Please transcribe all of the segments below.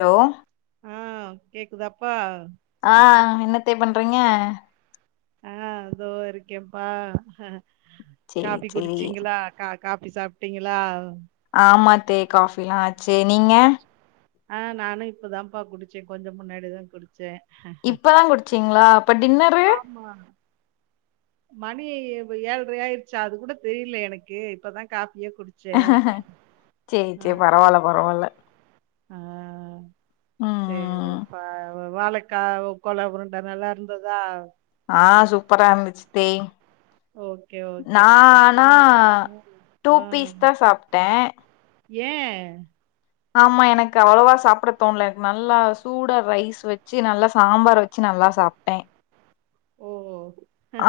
Low ஆ கேக்தாப்பா ஆ என்னத்தே பண் ரிங்க ஆ அதோ இருக்கேன்ப்பா அ சேரி காப்பி சேரி குடிச்சீங்களா கா காப்பி சாப்ட்டீங்களா ஆமா தே காஃபி லா சே நீங்க ஆ நானு இப்பதாப்பா குடிச்சே கொஞ்சு முன்னாடிதா குடிச்சே இப்பதா குடிச்சீங்களா அப்ப டின்னரு ஆமா. மணி அ ஏழ்ரை ஆயிருச்சா அது கூட தெரியலே எனக்கு இப்பதா காப் சேரி ஆ சே பரவால பரவால ஆ ம் சேரிப்பா வாழக்கா உ கோலா உருண்ட நல்லா இருந்துதா ஆ சூப்பரா இருந்துச்சுத்தே ஓகே, ஓகே. நா அப்ப னா நானும் ம். டூ பீஸ் தா சாப்ட்டே ஏ ஆமா எனக்கு அவ்வளவா சாப்ட தோணல எனக்கு நல்லா சூடா ரைஸ் வச்சு நல்லா சாம்பார் வச்சு நல்லா சாப்ட்டே ஓ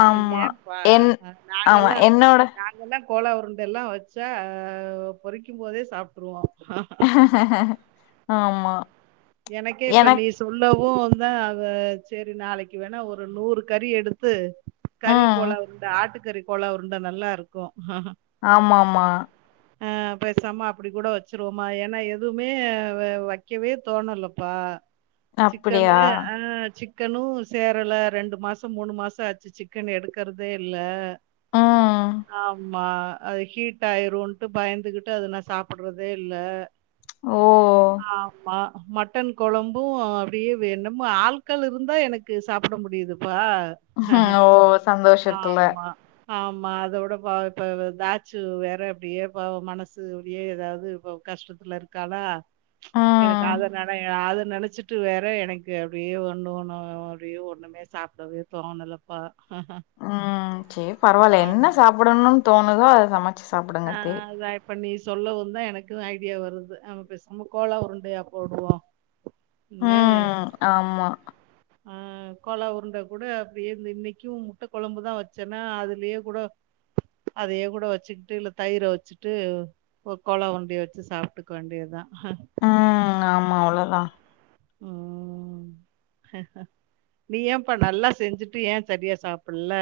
ஆமா ஏன்பா என் ஆமா நாங்கல்லா என்னோட நாங்கல்லா கோலா உருண்ட எல்லா வெச்சா பொரிக்கு போதே சாப்ட்டுருவோ ஹ ஹ ஹ ஆமா எனக்கே இப்ப நீ எனக் சொல்லவ் ஓ ந்த அவ சேரி நாளைக்கு வேணா ஒரு நூறு கறி எடுத்து கறி ம் கோலா உருண்ட ஆட்டுக் ஆட்டுகறி கோலா உருண்ட நல்லாருக்கு ஆம்மாம்மா ஆ பேசாம அப்பிடி கூட வச்சருவோமா ஏன்னா எதுவுமே வ வைக்கவே தோணலப்பா அப்டியா? சிக்கனு ஆ சிக் சிக்கனு சேரல ரெண்டு மாசோ மூணு மாசோ ஆச்சு சிக்கன் எடுக்கறதே இல்ல ம். ஆமா அது ஹீட் ஆயிருன்டு பயந்துகிட்டு அத நா சாப்படுறதே இல்ல ஓ! ஆமா மட்டன் கொழம்பூ அப்டியே வே என்னமோ ஆட்கள் இருந்தா எனக்கு சாப்பட முடியுதுப்பா ஆ ஓ சந்தோஷத்துல ஆமா. ஆமா அத விட பா இப்ப தாச்சு வேற அப்படியே பாவோ மனசு அப்படியே ஏதாவது இப்ப கஷ்டத்துல இருக்காலா எனக்கு ம். அது [unintelligible] நினைச்சிட்டு வேற எனக்கு அப்படியே ஒண்ணு ஒண்ணு அப்படியே ஒண்ணுமே சாப்பிடவே தோணணலப்பா ஆ சேரி பரவாயில்ல ஆமா. என்ன சாப்பிடனு தோணுதோ அத சமை ஆ சாப்பிடுங்க அதே அதான் இப்ப நீ சொல்லவு தான் எனக்குனு ஐடியா வருது நம பேசாம கோலா உருண்டையா போடுவோ ஆ ஆமா ம் கோலா உருண்டை கூட அப்படியே இன்னைக்கு முட்டை கொழம்புதா வச்சேன்னா அதுலயே கூட அதையே கூட வச்சுக்கிட்டு இழு தயிர வச்சுட்டு ஒரு கோலா உருண்டய வச்சு சாப்பிட்டுக்க வேண்டியதுதா ம் ஆமா அவ்ளோதா ம் நீ ஏன்ப்பா நல்லா செஞ்சுட்டு ஏ சரியா சாப்பில்ல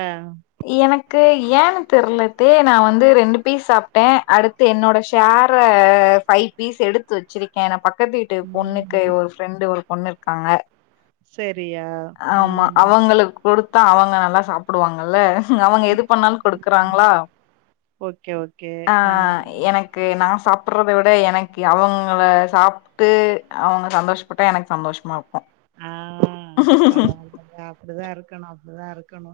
எனக்கு ஏன்னு தெரிலத்த நா வந்து ரெண்டு பீஸ் சாப்பிட்ட அடுத்து என்னோட ஷேர ஃபைவ் பீஸ் எடுத்து வச்சிருக்கேன் நா பக் பக்கத்து வீட்டு பொண்ணுக்கு ம். ஒரு ஃப்ரெண்டு் ஒரு பொண்ணுயிருக்காங்க சரியா ம் த்தா அவங்க நல்லா சாப்பிடுவாங்க நல்ல அவங்க எது பண்ணாலும் குடுக்குறாங்ளா ஓகே ஓகே ஆ ஆஹ் எனக்கு நா சாப் சாப்பிடறத விட எனக்கு அவங்கள சாப்பிட்டு அவங்க சந்தோஷப்பட்டா எனக்கு சந்தோஷமாகு ஆஹ் பரவால அப்படிதா இருக்கணு அப்படிதா இருக்கணு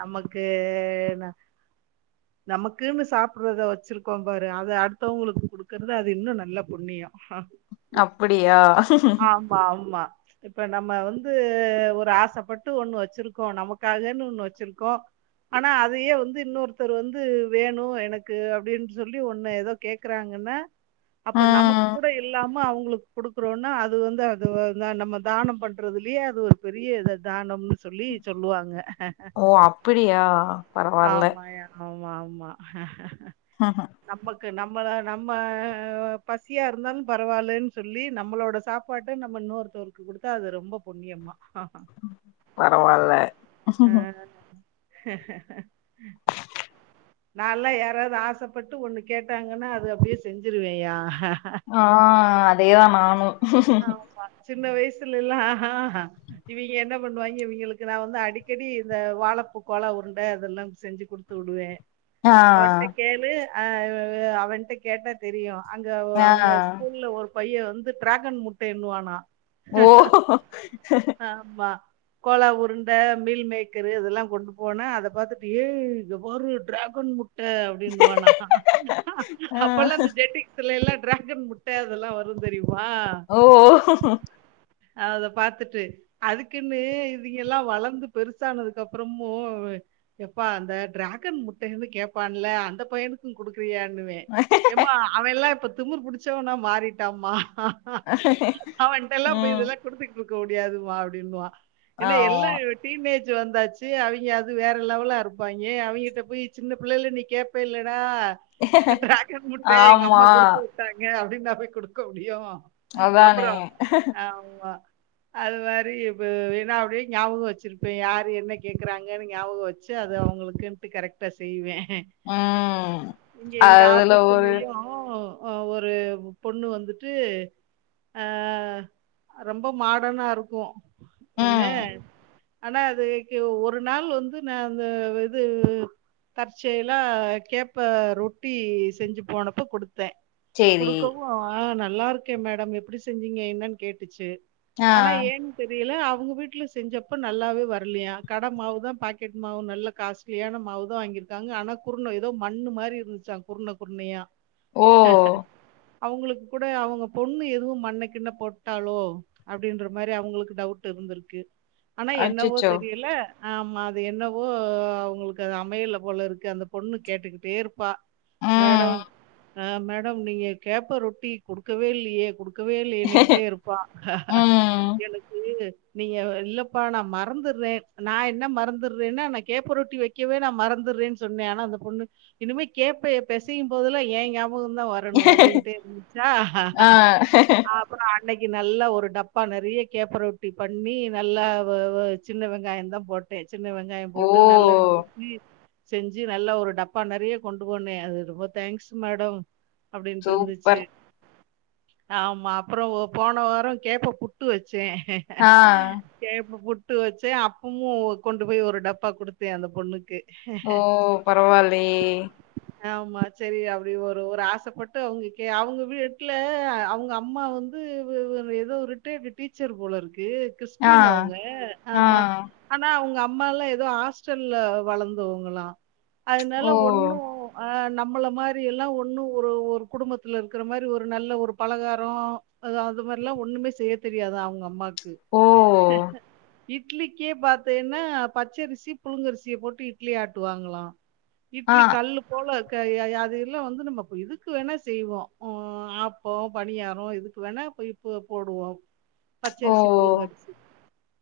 நமக்குனா நமக்குன்னு சாப்பிடுறத வச்சிருக்கோம் பாரு அது அடுத்தவங்களுக்கு குடுக்கறது அது இன்னு நல்லா புண்ணியம் அப்படியா ஆமா ஆமா இப்ப நம்ம வந்து ஒரு ஆசைப்பட்டு ஒண்ணு வச்சிருக்கோ நமக்காகன்னு ஒண்ணு வச்சிருக்கோ ஆனா அதயே வந்து இன்னொருத்தரு வந்து வேணு எனக்கு அப்படின்னு சொல்லி ஒண்ணு எதோ கேக்குறாங்கன்னா அப்ப நமக்கு ம் கூட இல்லாம அவுங் உங்களுக்கு குடுக்குறோன்னா அது வந்து அ அது வந்து நம்ம தானம் பண்றதுலயே அது ஒரு பெரிய இது தானம்னு சொல்லி சொல்லுவாங்க ஓ அப்பிடியா பரவால்ல ஆமாயா அ வாமா ஆஹ்ஹ க்கு நம்மள நம்ம பசியா இருந்தாலு பரவாயில்லன்னு சொல்லி நம்மளோட சாப்பாட் நம்ம இன்னொருத்தருக்கு குடுத்தா அது ரொம்ப புண்ணியமா பரவால்ல நா எல்லா யாராவது ஆசைப்பட்டு ஒண்ணு கேட்டாங்கன்னா அது அப்படியே செஞ்சிருவேயா ஆ அதேதா நானு ஹ்ஹ ஹ ஆமா சின்ன வயசுலல்லாம் அஹ் அஹ் இவிங்க என்ன பண்ணுவாங்க இவிங்களுக்கு நான் வந்து அடிக்கடி இந்த வாழைப்பு கொலை உருண்டை அதெல்லாம் செஞ்சு கொடுத்து உடுவேன் ஆ அவட்டக் கேளு ஆஹ் அவன்ட்ட கேட்டா தெரியு அங்க ஆ அவங்க ஸ்கூல்ல ஒரு பையன் வந்து டராக் சிக்கன் முட்டை என்னுவானா ஓ ஆமா கோலா உருண்ட மீல் மேக்கரு இதெல்லாம் கொண்டு போனா அதை பாார்த்துட்டு ஏ இங்க பாரு டிராகன் முட் அப்படின்னுுவானாஅஹ் அஹ் ஆ அப்ப எல்லாம் அந்த ஜட்டிகிஸ்ல எல்லாம் டிராகன் முட்ட அதெல்லாம் வரும் தெரியுமா ஓ ஆஹ் அத பார்த்துட்டு அதுக்குன்னு இவங்க எல்லாம் வளர்ந்து பெருசானதுக்கு அப்புறமும் எப்பா அந்த டிராகன் முட்டன்னு கேடப்பான்ல அந்த பையனுக்கும் கொடுக்க ஃப்ரியான்னுவே எம்மா அவன் லான் இப்ப திமிர் புடிச்சவனா மாறிட்டாமா ஹ ஹ அவண்டெல்லாம் போய் ம் இதல்லாம் குடுத்துட்டு இருக்க முடியாதுமா அப்படின்னுவா என்ன எல்லாம் ஆமா டீனேஜ் வந்தாச்சு அவிங்க அது வேற லெவலா இருப்பாய்ங்க அவிங்ககிட்ட போய் சின்ன பிள்ளைல நீ கேப்பல்லடா டிராகன் முட்டை எங்க ஆமா அம்மா குடுத்து விட்டாங்க அப்டினா போய் குடுக்க முடியு அதானே அது மாரி இப்பவே நான் அப்படியே ஞாபகம் வச்சிருப்பேன் யாரு என்ன கேக்குறாங்கன்னு ஞாபகம் வச்சு அது அவங்களுக்குன்ட்டு கரெக்டா செய்வேன் ஆ இங்க எங்க அதுல ஒரு ஆபீஸ்லயும் ஒரு பொண்ணு வந்துட்டு அ ரொம்ப மாடனாருக்கூ என்ன ம் ஆனா அதுக்கு ஒரு நாள் வந்து நா அந்த வ இது தற்செயலா கேப்ப ரொட்டி செஞ்சு போனப்ப கொடுத் தே சேரி குடுக்கவு ந நல்லாருக்கே மே டம் எப்புடி செஞ்சீங்க என்னன் கேட்டுச்சு ஆ ஆனா ஏன் தெரியல அவ் அவுங்க வீட்ல செஞ்சப்ப நல்லாவே வர்லயா கட மாவு தா பாக்கெட் மாவு நல்ல காஸ்ட்லியான மாவு தா வாங்கியிருக்காங்க ஆனா குருண ஏதோ மண்ணு மாரி இருந்துச்சா குருண குருணையா ஓ அவுங்களுக் கூட அவுங்க பொண்ணு எதுவு மண்ண கின்ன போட்டாலோ அப்டின்ற மாரி அவுங்களுக்கு டவுட் இருந்திருக்கு ஆனா என்னவோ அச்சச்சோ தெரியல ஆமா அது என்னவோ அவுங்கள்க்கு அது அமையல போலருக்கு அந்த பொண்ணு கேட்டுக்கிட்டேருப் பா ம் மேடம் அ மேடம் நீங்க கேப்ப ரொட்டி குடுக்கவே இல்லி யே குடுக் கவேல்லியேண்ணிக்கிட்டே இருப்பா ம் எனக்கு நீங்க வ இல்லப்பா நா மறந்துர்றே நா என்ன மறந்துர்றேன்னா நா கேப்ப ரொட்டி வெக்கவே நா மறந்துர்றேன் சொன்னே ஆனா அந்த பொண்ணு இனிமே கேப்பய பெசையும் போதுலா ஏ நியாப பகோ தா வரணு அப்டின்ட்டே இருந்துச்சா ஆ அன்னைக்கி நல்லா ஒரு டப்பா நெறிய கேப்பரொட்டி பண்ணி நல்லா வ வ சின்ன வெங்காயந்தா போட்டே சின்ன வெங்காயம் ஓ போட்டு நல்லெண்ண ஊத்தி செஞ்சு நல்லா ஒரு டப்பா நெறிய கொண்டு போனே அது ரொம்ப தேங்க்ஸ் மேடம் அப்டின்ட்ருந்துச்சு சூப்பர் ஆமா அப்பறோ ஓ போன வாரொ கேப்ப புட்டு வச் சே ஆ கேப்ப புட் டு வச்சே அப்பமு கொண்டு போய் ஒரு டப்பா குடுத்தே அந்த பொண்ணுக்கு ஓ பரவாலெயெ ஆமா செரி அப்புடி ஒரு ஒரு ஆசப்பட்டு அவுங்க கே அவுங்க‌ வீ எப்டி ட்ல அவுங்க அம்மா வந்து வ வ எதோ ரிட்டையர்டு டீச்சர் போலருக் கு‌ ஆ கிறிஸ்டின் அவுங்க ஆ ஆமா ஆனா அவுங்க அ அம்மால்லா ஏதோ ஹாஸ்டல்ல வளர்ந்தவுங்களா அதுனால ஓ ஒண்ணு ஆ நம் நம்மள மாரி எல்லாம் ஒன்னும் ஒரு ஒரு குடும்பத்து இருக்கிற மாரி ஒரு நல்ல ஒரு பலகாரம் அது மாரி எல்லாம் ஒண்ணுமே செய்ய தெரியாது அவங்க அம்மாக்கு ஓ இட்லிக்கே பத்தேன்னா பச்சரிசி புழுங்கரிசிய போட்டு இட்லி ஆட்டுவாங்களாம் ஆ இட்லி கல்லு போல அது எல்லாம் வந்து நம்ம இதுக்கு வேணா செய்வோம் உ ஆப்பம் பனியாரம் இதுக்கு வேணா இப்ப இப்போ போடுவோம் ஓ பச்சரிசி புழுங்க அரிசி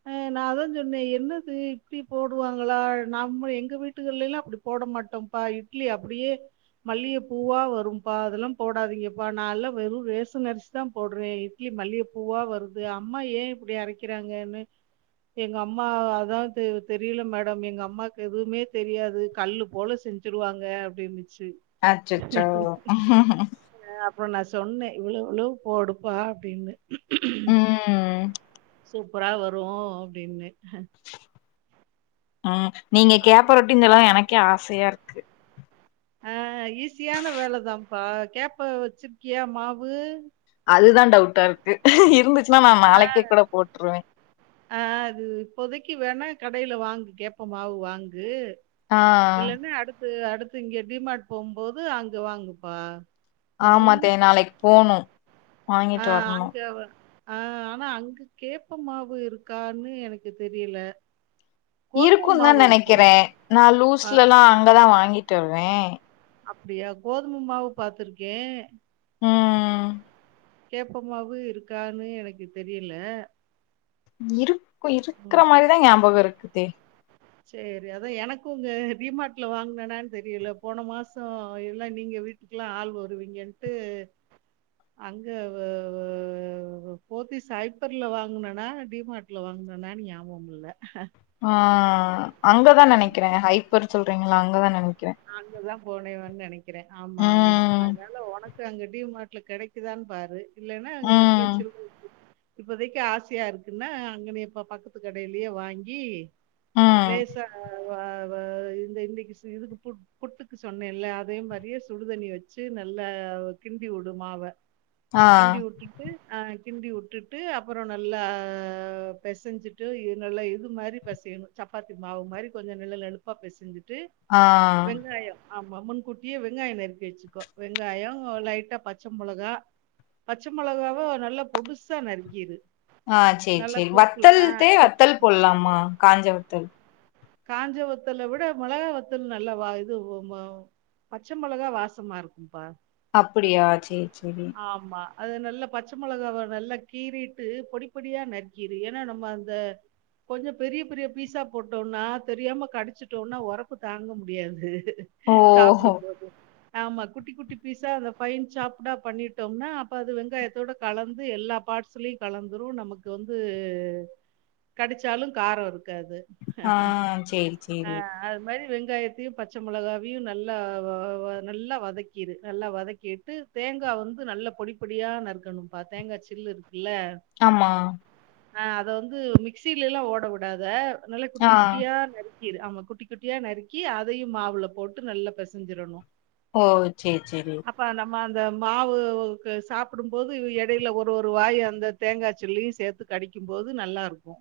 அஹ் நா அதான் சொன்னேன் என்னது இப்டி போடுவாங்களா நம்ம எங்க வீட்டுகள்ல எல்லாம் அப்படி போட மாட்டோம்ப்பா இட்லி அப்படியே மல்லிக பூவா வரும்பா அதெல்லாம் போடாதீங்க நான்ல்ல வெறும் ரேசன் அரிசு தான் போடுறேன் இட்லி மல்லிகைப்பூவா வருது அம்மா ஏன் இப்படி அரைக்கிறாங்கன்னு எங்க அம்மா அதான் தெரில மேடம் எங்க அம்மாக்கு எதுவுமே தெரியாது கல்லு போல செஞ்சுருவாங்க அப்படின்ந்து அச்சச்சோ அப்பறம் நா சொன்னே இவ்வோ ளோ இவ்வோளோ போடுப்பா அப்டின்னு உம் சூப்பரா வரும் அப்படின்னே ஆஹ் நீங்க கேப்ப ரோட்டினு சொல்லவும் எனக்கு ஆசையா இருக்கு அஹ் ஈஸியான வேலதான்ப்பா கேப்ப வச்சிருக்கியா மாவு அதுதான் டவுட்டா இருக்கு இருந்து ச்சுன நான் நாளைக்கு கூட போட்டுருவேன் க்கு வேணா கடையில வாங்கு கேப்ப மாவு வாங்கு ஆ இல்லன்ன அடுத்து அடுத்து இங்க டிமார்ட் போகும்போது அங்க வாங்குப்பா ஆமா அத்தே நாளைக்கு போனும் ஆஹ் ஆஞ்சவர் ஆஹ் ஆனா அங்கு கேப்ப மாவு இருக்கான்னு எனக்கு தெரியல கோதும இருக்கும் மாவு தான் இருக்கும். நெனைக்கிறேன் நா ஆ லூஸ்லல்லாம் அங்கதான் வாங்கிட் ட்டுவேன் அப்டியா கோதும மாவு பாத்துருக்கேன் ம் கேப்பமாவு இருக்கான்னு எனக்கு தெரியல இருக்கும் இருக்கற மாரிதான் ஞாபகம் இருக்கு த்தே செரி அதான் எனக்கும் உங்க டிமார்ட்ல வாங்கனனான்னு தெரியல போன மாசம் எல்லாம் நீங்க வீட்டுக்கெல்லாம் ஆள் வருவீங்கன்ட்டு அங்க போத்திஸ் ஹைப்பர்ல வாங்கனனா டிமார்ட்ல வாங்கனனனு ஞாபகம் இல்ல ஆஹ் அங்கதான் நினைக்கிறேன் ஹைப்பர் சொல் ங்களா அங்கதான நாங்க தான் போனேம்ன்னு இருக்கிறேன் ஆமா ஆமா ம் அதனால உனக்கு அங்க டிமார்ட்ல கிடைக்குதான்னு பாரு இல்லைன்னா அங்க இந்த ம் [unintelligible] இப்பதைக்கு ஆசியா இருக்குன்னா அங்கன இப்ப பக்கத்து கடையிலயே வாங்கி ம் லேசா வா வா இந்த இன்னைக்கு இதுக்கு புட்டுக்கு சொன்னேன்ல்ல அதே மாதிரியே சுடுதண்ணி வச்சு நல்லா கிண்டி விடும் மாவ ஆ கிண்டி உட்டுட்டு ஆஹ் கிண்டி உட்டுட்டு அப்புறம் நல்லா பிசைஞ்சிட்டு நல்லா இது மாரி பசையணும் சப்பாத்தி மாவு மாரி கொஞ்சம் நல்லா நெழுப்பாக பிசைஞ்சிட்டு ஆஹ் ஆமா முன்கூட்டியே வெங்காயம் நறுக்கி வச்சுக்கோ வெங்காய லைட்டா பச்சை மொளகா பச்சை மொளகாவும் நல்லா பொடுசா நறுக்கிறு ஆஹ் சரி சரி வத்தல்தே கொ வத்தல் போடலாமா காஞ்சபரம் தெ காஞ்ச ஒத்தல விட மொளகா வத்தல் நல்ல வா இது பச்சை மொளகா வாசமா இருக்கும்பா அப்படியா சரி சரி ஆமா. அது நல்லா பச்சை மொளகாவ நல்லா கீறிட்டு பொடிப்படியா நறுக்கிரு ஏன்னா நம்ம அந்த கொஞ்சம் பெரிய பெரிய பீஸா போட்டோம் நான் தெரியாம கடிச்சிட்டோம்னா உரப்பு தாங்க முடியாது ஓஹோ சாப்டும் போது ஆமா குட்டி குட்டி பீஸா அந்த ஃபைன் சாப்டா பண்ணிட்டோம்னா அப்போ அது வெங்காயத்தோட கலந்து எல்லா பார்ட்ஸ்லயும் கலந்துரும் நமக்கு வந்து கடுச்சாலும் காரம் இருக்காது ஆஹ் சரி அ சரி அது மாரி வெங்காயத்தையும் பச்சை மொளகாவையும் நல்லா நல்லா வதக்கிரு நல்லா வதக்கிட்டு தேங்காய் வந்து நல்ல பொடி பொடியா நறுக்கணும்ப்பா தேங்காய் சில்லு இருக் ஆமா ஆஹ் அத வந்து மிக்சிலலா ஓடவுடாத அதனால ஆ குட்டி குட்டியா நறுக்கி ஆ குட்டி குட்டியா நறுக்கி அதையும் மாவுல போட்டு நல்லா பெசஞ்சிரணும் ஓ சரி சரி ம் அந்த மாவு சாப்பிடும் போது இடையில ஒரு ஒரு வாய் அந்த தேங்காய்ச்சிலயும் சேர்த்து கடிக்கும் போது நல்லா இருக்கும்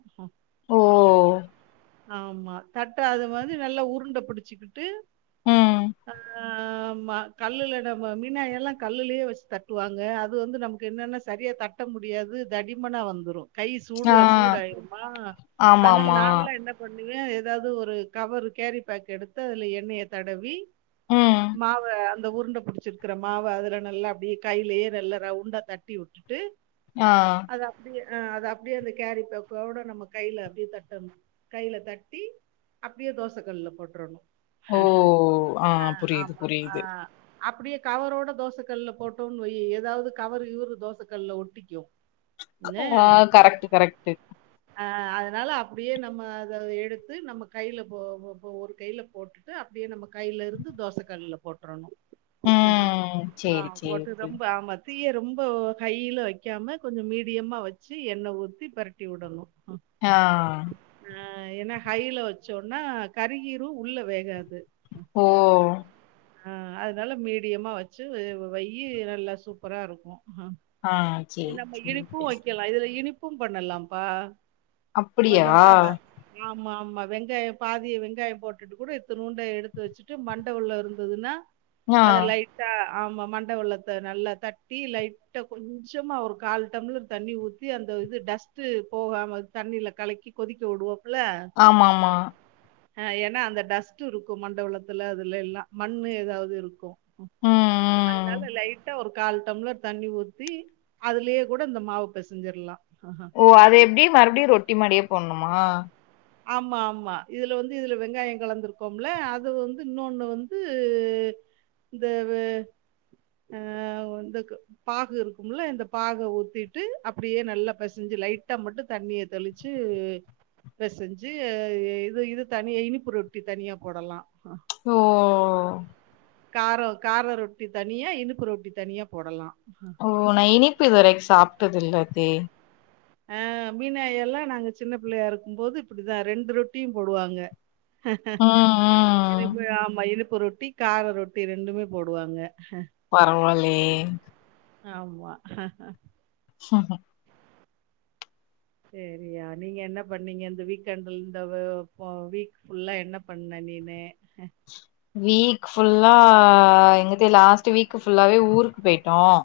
ஓ ஆமா தட்ட அதை வந்து நல்லா உருண்டை பிடிச்சிக்கிட்டு ம் ஆஹ் கல்லுல நம்ம மீனாய எல்லாம் கல்லுலயே வச்சு தட்டுவாங்க அது வந்து நமக்கு என்னன்னா சரியா தட்ட முடியாது தடிமனா வந்துரும் கை ஆ சூடுல சூடாயிருமா ஆனா ஆமாமா நான்ல என்ன பண்ண ஏதாவது ஒரு கவர்ரு கேரி பேக் எடுத்து அதுல எண்ணெய தடவி ம் மாவ அந்த உருண்டை புடிச்சிருக்கிற மாவ அதுல நல்லா அப்டியே கையிலேயே நல்லா ரவுண்டா தட்டிவுட்டுட்டு ஆஹ் ஆஹ் அது அப்படியே அந்த கேர்ரிபாகோட நம்ம கையில அப்டியே தட் கையில தட்டி அப்டியே தோசை கல்ல போட்ரணும் ஓ ஆஹ் புரியுது புரியுது அப்டியே கவரோட தோசை கல்ல போட்டோன்னு வை ஏதாவது கவர் கிவரு தோசை கல்ல ஒட்டிக்கும் ஆஹ் கரெக்ட் கரெக்ட் ஆஹ் அதனால அ அப்டியே நம்ம அதை எடுத்து நம்ம கையில போ ஒரு கையில போட்டுட்டு அப்படியே நம்ம கையில இருந்து தோசை கல்லுல போட்ரணும் ம் சேரி ஆஹ் சேரி போட்டு சேரி ரொம்ப ஆமாத் தீயை ரொம்ப ஹையில வைக்காம கொஞ்சம் மீடியமா வச்சு எண்ணெய் ஊத்தி பெரட்டி விடணும் ஆஹ் ஆஹ் ஏன்னா ஹையில வச்சோம்ன்னா கறிகீரும் உள்ள வேகாது ஓ ஆஹ் அதனால மீடியமா வச்சு வெய் நல்லா சூப்பரா இருக்கும் ஹ ஆ து சேரி நம்ம இனிப்பும் சேரி வைக்கலாம் இதுல இனிப் ப்பு பண்ணலாம்ப்பா அப்படியா கொஞ்சம் மாவு ஆமா ஆமா வெங்காயம் பாதி வெங்காயம் போட்டுட்டு கூட இதுணுண்டு எடுத்து வச்சுட்டு மண்ட உள்ள இருந்ததுன்னா ஆ அதா லைட்டா அ ஆமா மண்ட வெள்ளத்த நல்லா தட்டி லைட்டா கொஞ் கொஞ்சமா ஒரு கால் டம்ளர் தண்ணி ஊற்றி அந்த இது டஸ்ட்டு போகாம தண்ணியில் கலக்கி கொதிக்க விடுவோ ஆமா ஆமா அ ஏனா அந்த டஸ்ட் இருக்கு மண்டவலத்துல அதுல எல்லா மண்ணு ஏதாவது இருக்கு ம் அதனால ம் லைட்டா ஒரு கால் டம்ளர் தண்ணி ஊத்தி அதுலே கூட இந்த மாவு பேசஞ்சர்லா ஓ அது எப்டி மறுபடியு ரொட்டி மாரியே போடணுமா ஆமா ஆமா இதுல வந்து இதுல வெங்காயோ கலந்துருக்கோம்ல அது வந்து இன்னொன்னு வந்து இந்த வே ஆஹ் இந்த பாகு இருக்கும்ல இந்த பாக ஊத்திட்டு அப்படியே நல்லா பெசஞ்சு லைட்டா மட்டு தண்ணிய தெளிச்சு பெசஞ்சு இது இது தனி இனிப்பு ரொட்டி தனியா போடலா ச் ஓ காரோ கார ரொட்டி தனியா இனிப்பு ரொட்டி தனியா போடலா ஓ நா இனிப்பு இதுவரைக்கு சாப்டது இல்ல தே அஹ் மீனாயெல்லா நாங்க சின்ன பிள்ளையாருக்கும் போது இப்படிதா ரெண்டு ரொட்டியு போடுவாங்க ம் ம் இதுப்பு ஆமா இதுப் உப்பு ரொட்டி கார ரொட்டி ரெண்டுமே போடுவாங்க பரவால ஏ ஆமா சரியா நீங்க என்ன பண்ணீங்க இந்த வீக்கெண்ட்ல் இந்த வ ப வீக் புல்லா என்ன பண்ண நீனு நேத்தி லாஸ்ட் வீக் ஃபுல்லாவே ஊருக்கு போயிட்டோம்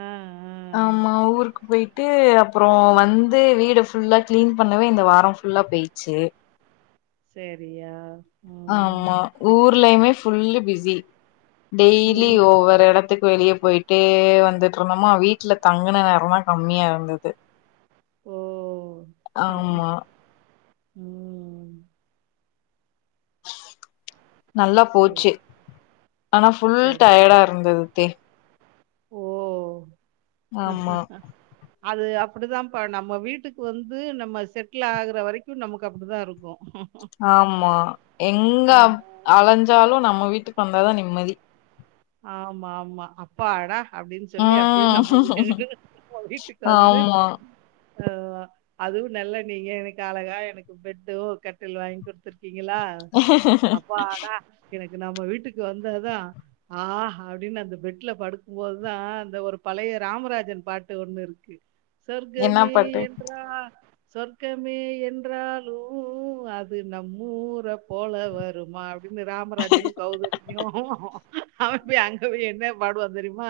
அஹ் ஆமா ஊருக்கு போய்ட்டு அப்புறோ வந்து வீடு ஃபுல்லா கிளீன் பண்ணவே இந்த வாரம் ஃபுல்லா போய்ச்சு சரியா ம் ஆமா ஊர்லயுமே ஃபுல்லி பிஸி டெய்லி ம் ஒவ்வொரு எடத்துக்கு வெளியேப் போயிட்டே வந்துட்டிருந்தோமா வீட்ல தங்குன நேரல்லா கம்மியா இருந்தது ஓ ஆமா உம் நல்லா சரி போச்சு ஆனா ஃபுல் சரி டயர்டா இருந்தது த்தி ஓ [inaudible] ஆமா அது அப்படி தாம்பா நம்ம வீட்டுக்கு வந்து நம்ம செட்ல் ஆகுற வரைக்கு நமக்கு அப்டி தா இருக்கு ஆமா எங்க ஆ வ அலைஞ்சாலு நம்ம வீட்டுக்கு வந்தாதா நிம்மதி ஆமா ஆமா அப்பாடா அப்டின் சொல்லி அப்படின் நம்ம ம் வீட்டுக்கு நம்ப வீட்டுக்கு வந்து ஆமா ஆ அதுவு நல்ல நீங்க எனக்கு அழகா எனக்கு பெட்டு கட்டில் வாங்கி கொடுத்துருக் க்கீங்களா அப்பாடா எனக்கு நம்ம வீட்டுக்கு வந்தாதா ஆஹ அப்டின்னு அந்த பெட்ல படுக்கும்போதுதா அந்த ஒரு பழைய ராமராஜர் பாட்டு ஒண்ணு இருக்கு என்னா சொர்கமே பாட்டு என்றா சொர்க்கமே என்றாலு அது நம்ஊர போல வருமா அப்படின்னு ராமராஜனு கௌதமியு அவன் போய் அங்க போய் என்ன பாடுவா தெரியுமா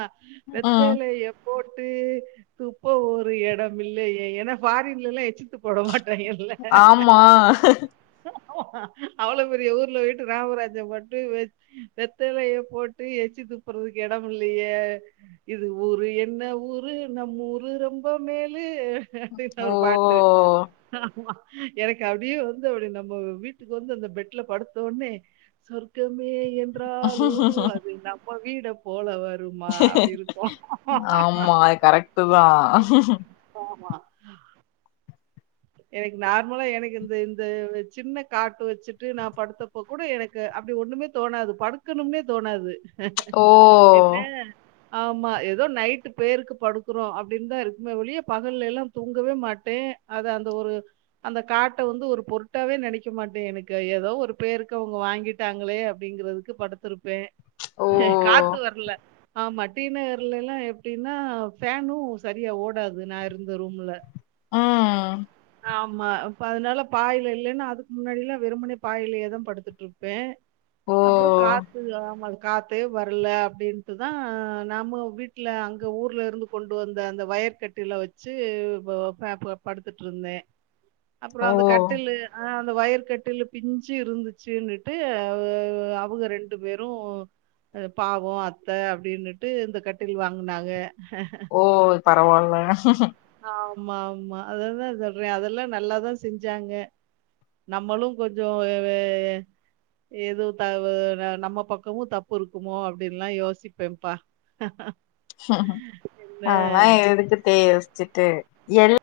ம் வெத்தலைய போட் டு துப்ப ஒரு எடம் இல்லையே ஏன்னா ஃபாரின்ல எல்லா எச்சித்துப்ப விட மாட் ஆமா அவ்ளோ பெரிய ஊர்ல போய்ட்டு ராமராஜன் மட்டு வெச் வெத்தலைய போட்டு எச்சி துப்புறதுக்கு எட இல்லையே இது ஊரு என்ன ஊரு நம் ஊரு ரொம்ப மேலு அப்டினு ஓ ஒரு பாட்டு ஆமா எனக்கு அப்டியே வந்து அப்டி நம்ம வீட்டுக்கு வந்து அந்த பெட்ல படுத்தொட்னே சொர்க மே என்றாலு போ அது நம் ம்ம வீட போலவர் ஆமா அது கரெக்டு தா ம். ஆமா. எனக்கு நார்மலா எனக்கு இந்த இந்த சின்ன காட்டு வச்சுட்டு நா படுத்தப்போ கூட எனக்கு அப்டி ஒண்ணுமே தோணாது படுக்கணுமே தோணாது ஓ என்ன ஆமா ஏதோ நைட்டு பேருக்கு படுக்கறோ அப்டின்னு தா இருக்குமே வொழியே பகல்ல எல்லா தூங்கவே மாட்டே அது அந்த ஒரு அந்த காட்ட வந்து ஒரு பொருட்டாவே நெனைக்க மாட்டே எனக்கு ஏதோ ஒரு பேருக்கு அவங்க வாங்கிட்டாங்களே அப்படிங்கறதுக்கு படுத்திருப்பே ஓ காத்து வர்ல ஆமா டீநகர்லல்லா எப்டின்னா ஃபேனும் சரியா ஓடாது நா இருந்த ரூம்ல ஆ ஆமா அப்ப அதனால பாயில இல்லேன்னா அதுக்கு முன்னாடியில்லா வெரும்பனே பாயிலேயே தா படுத்துட் ருப்பே ஓ அப்புறோ காத்து ஆமா [unintelligible] காத்தே வர்ல அப்டின்ட்டு தா நம்ம வீட்ல அங்கே ஊர்ல இருந்து கொண்டு வந்த அந்த வயர் கட்டில வச்சு ப பாப் படுத்துட் ருந்தே அப்றோ ஓ அந்த கட்டிலு ஆ அந்த வயர் கட்டிலு பிஞ்சு இருந்துச்சுன்னுட்டு அவு அ அவங்க ரெண்டு பேரூ பாவோ அத்த அப்டின்னுட்டு இந்த கட்டில் வாங்குனாங்க ஓ பரவால்ல ஆமா ஆமா அததா சொல்றே அதெல்லா நல்லாதா செஞ்சாங்க நம்மளு கொஞ்சோ எ எ ஏ எதுவு தவறா நம்ம பக்கமு தப்பு ருக்குமோ அப்டின்ல்லா யோசிப்பேப்பா அதெல்லா எதுக்கு தே யோஸ்சுட்டு எள்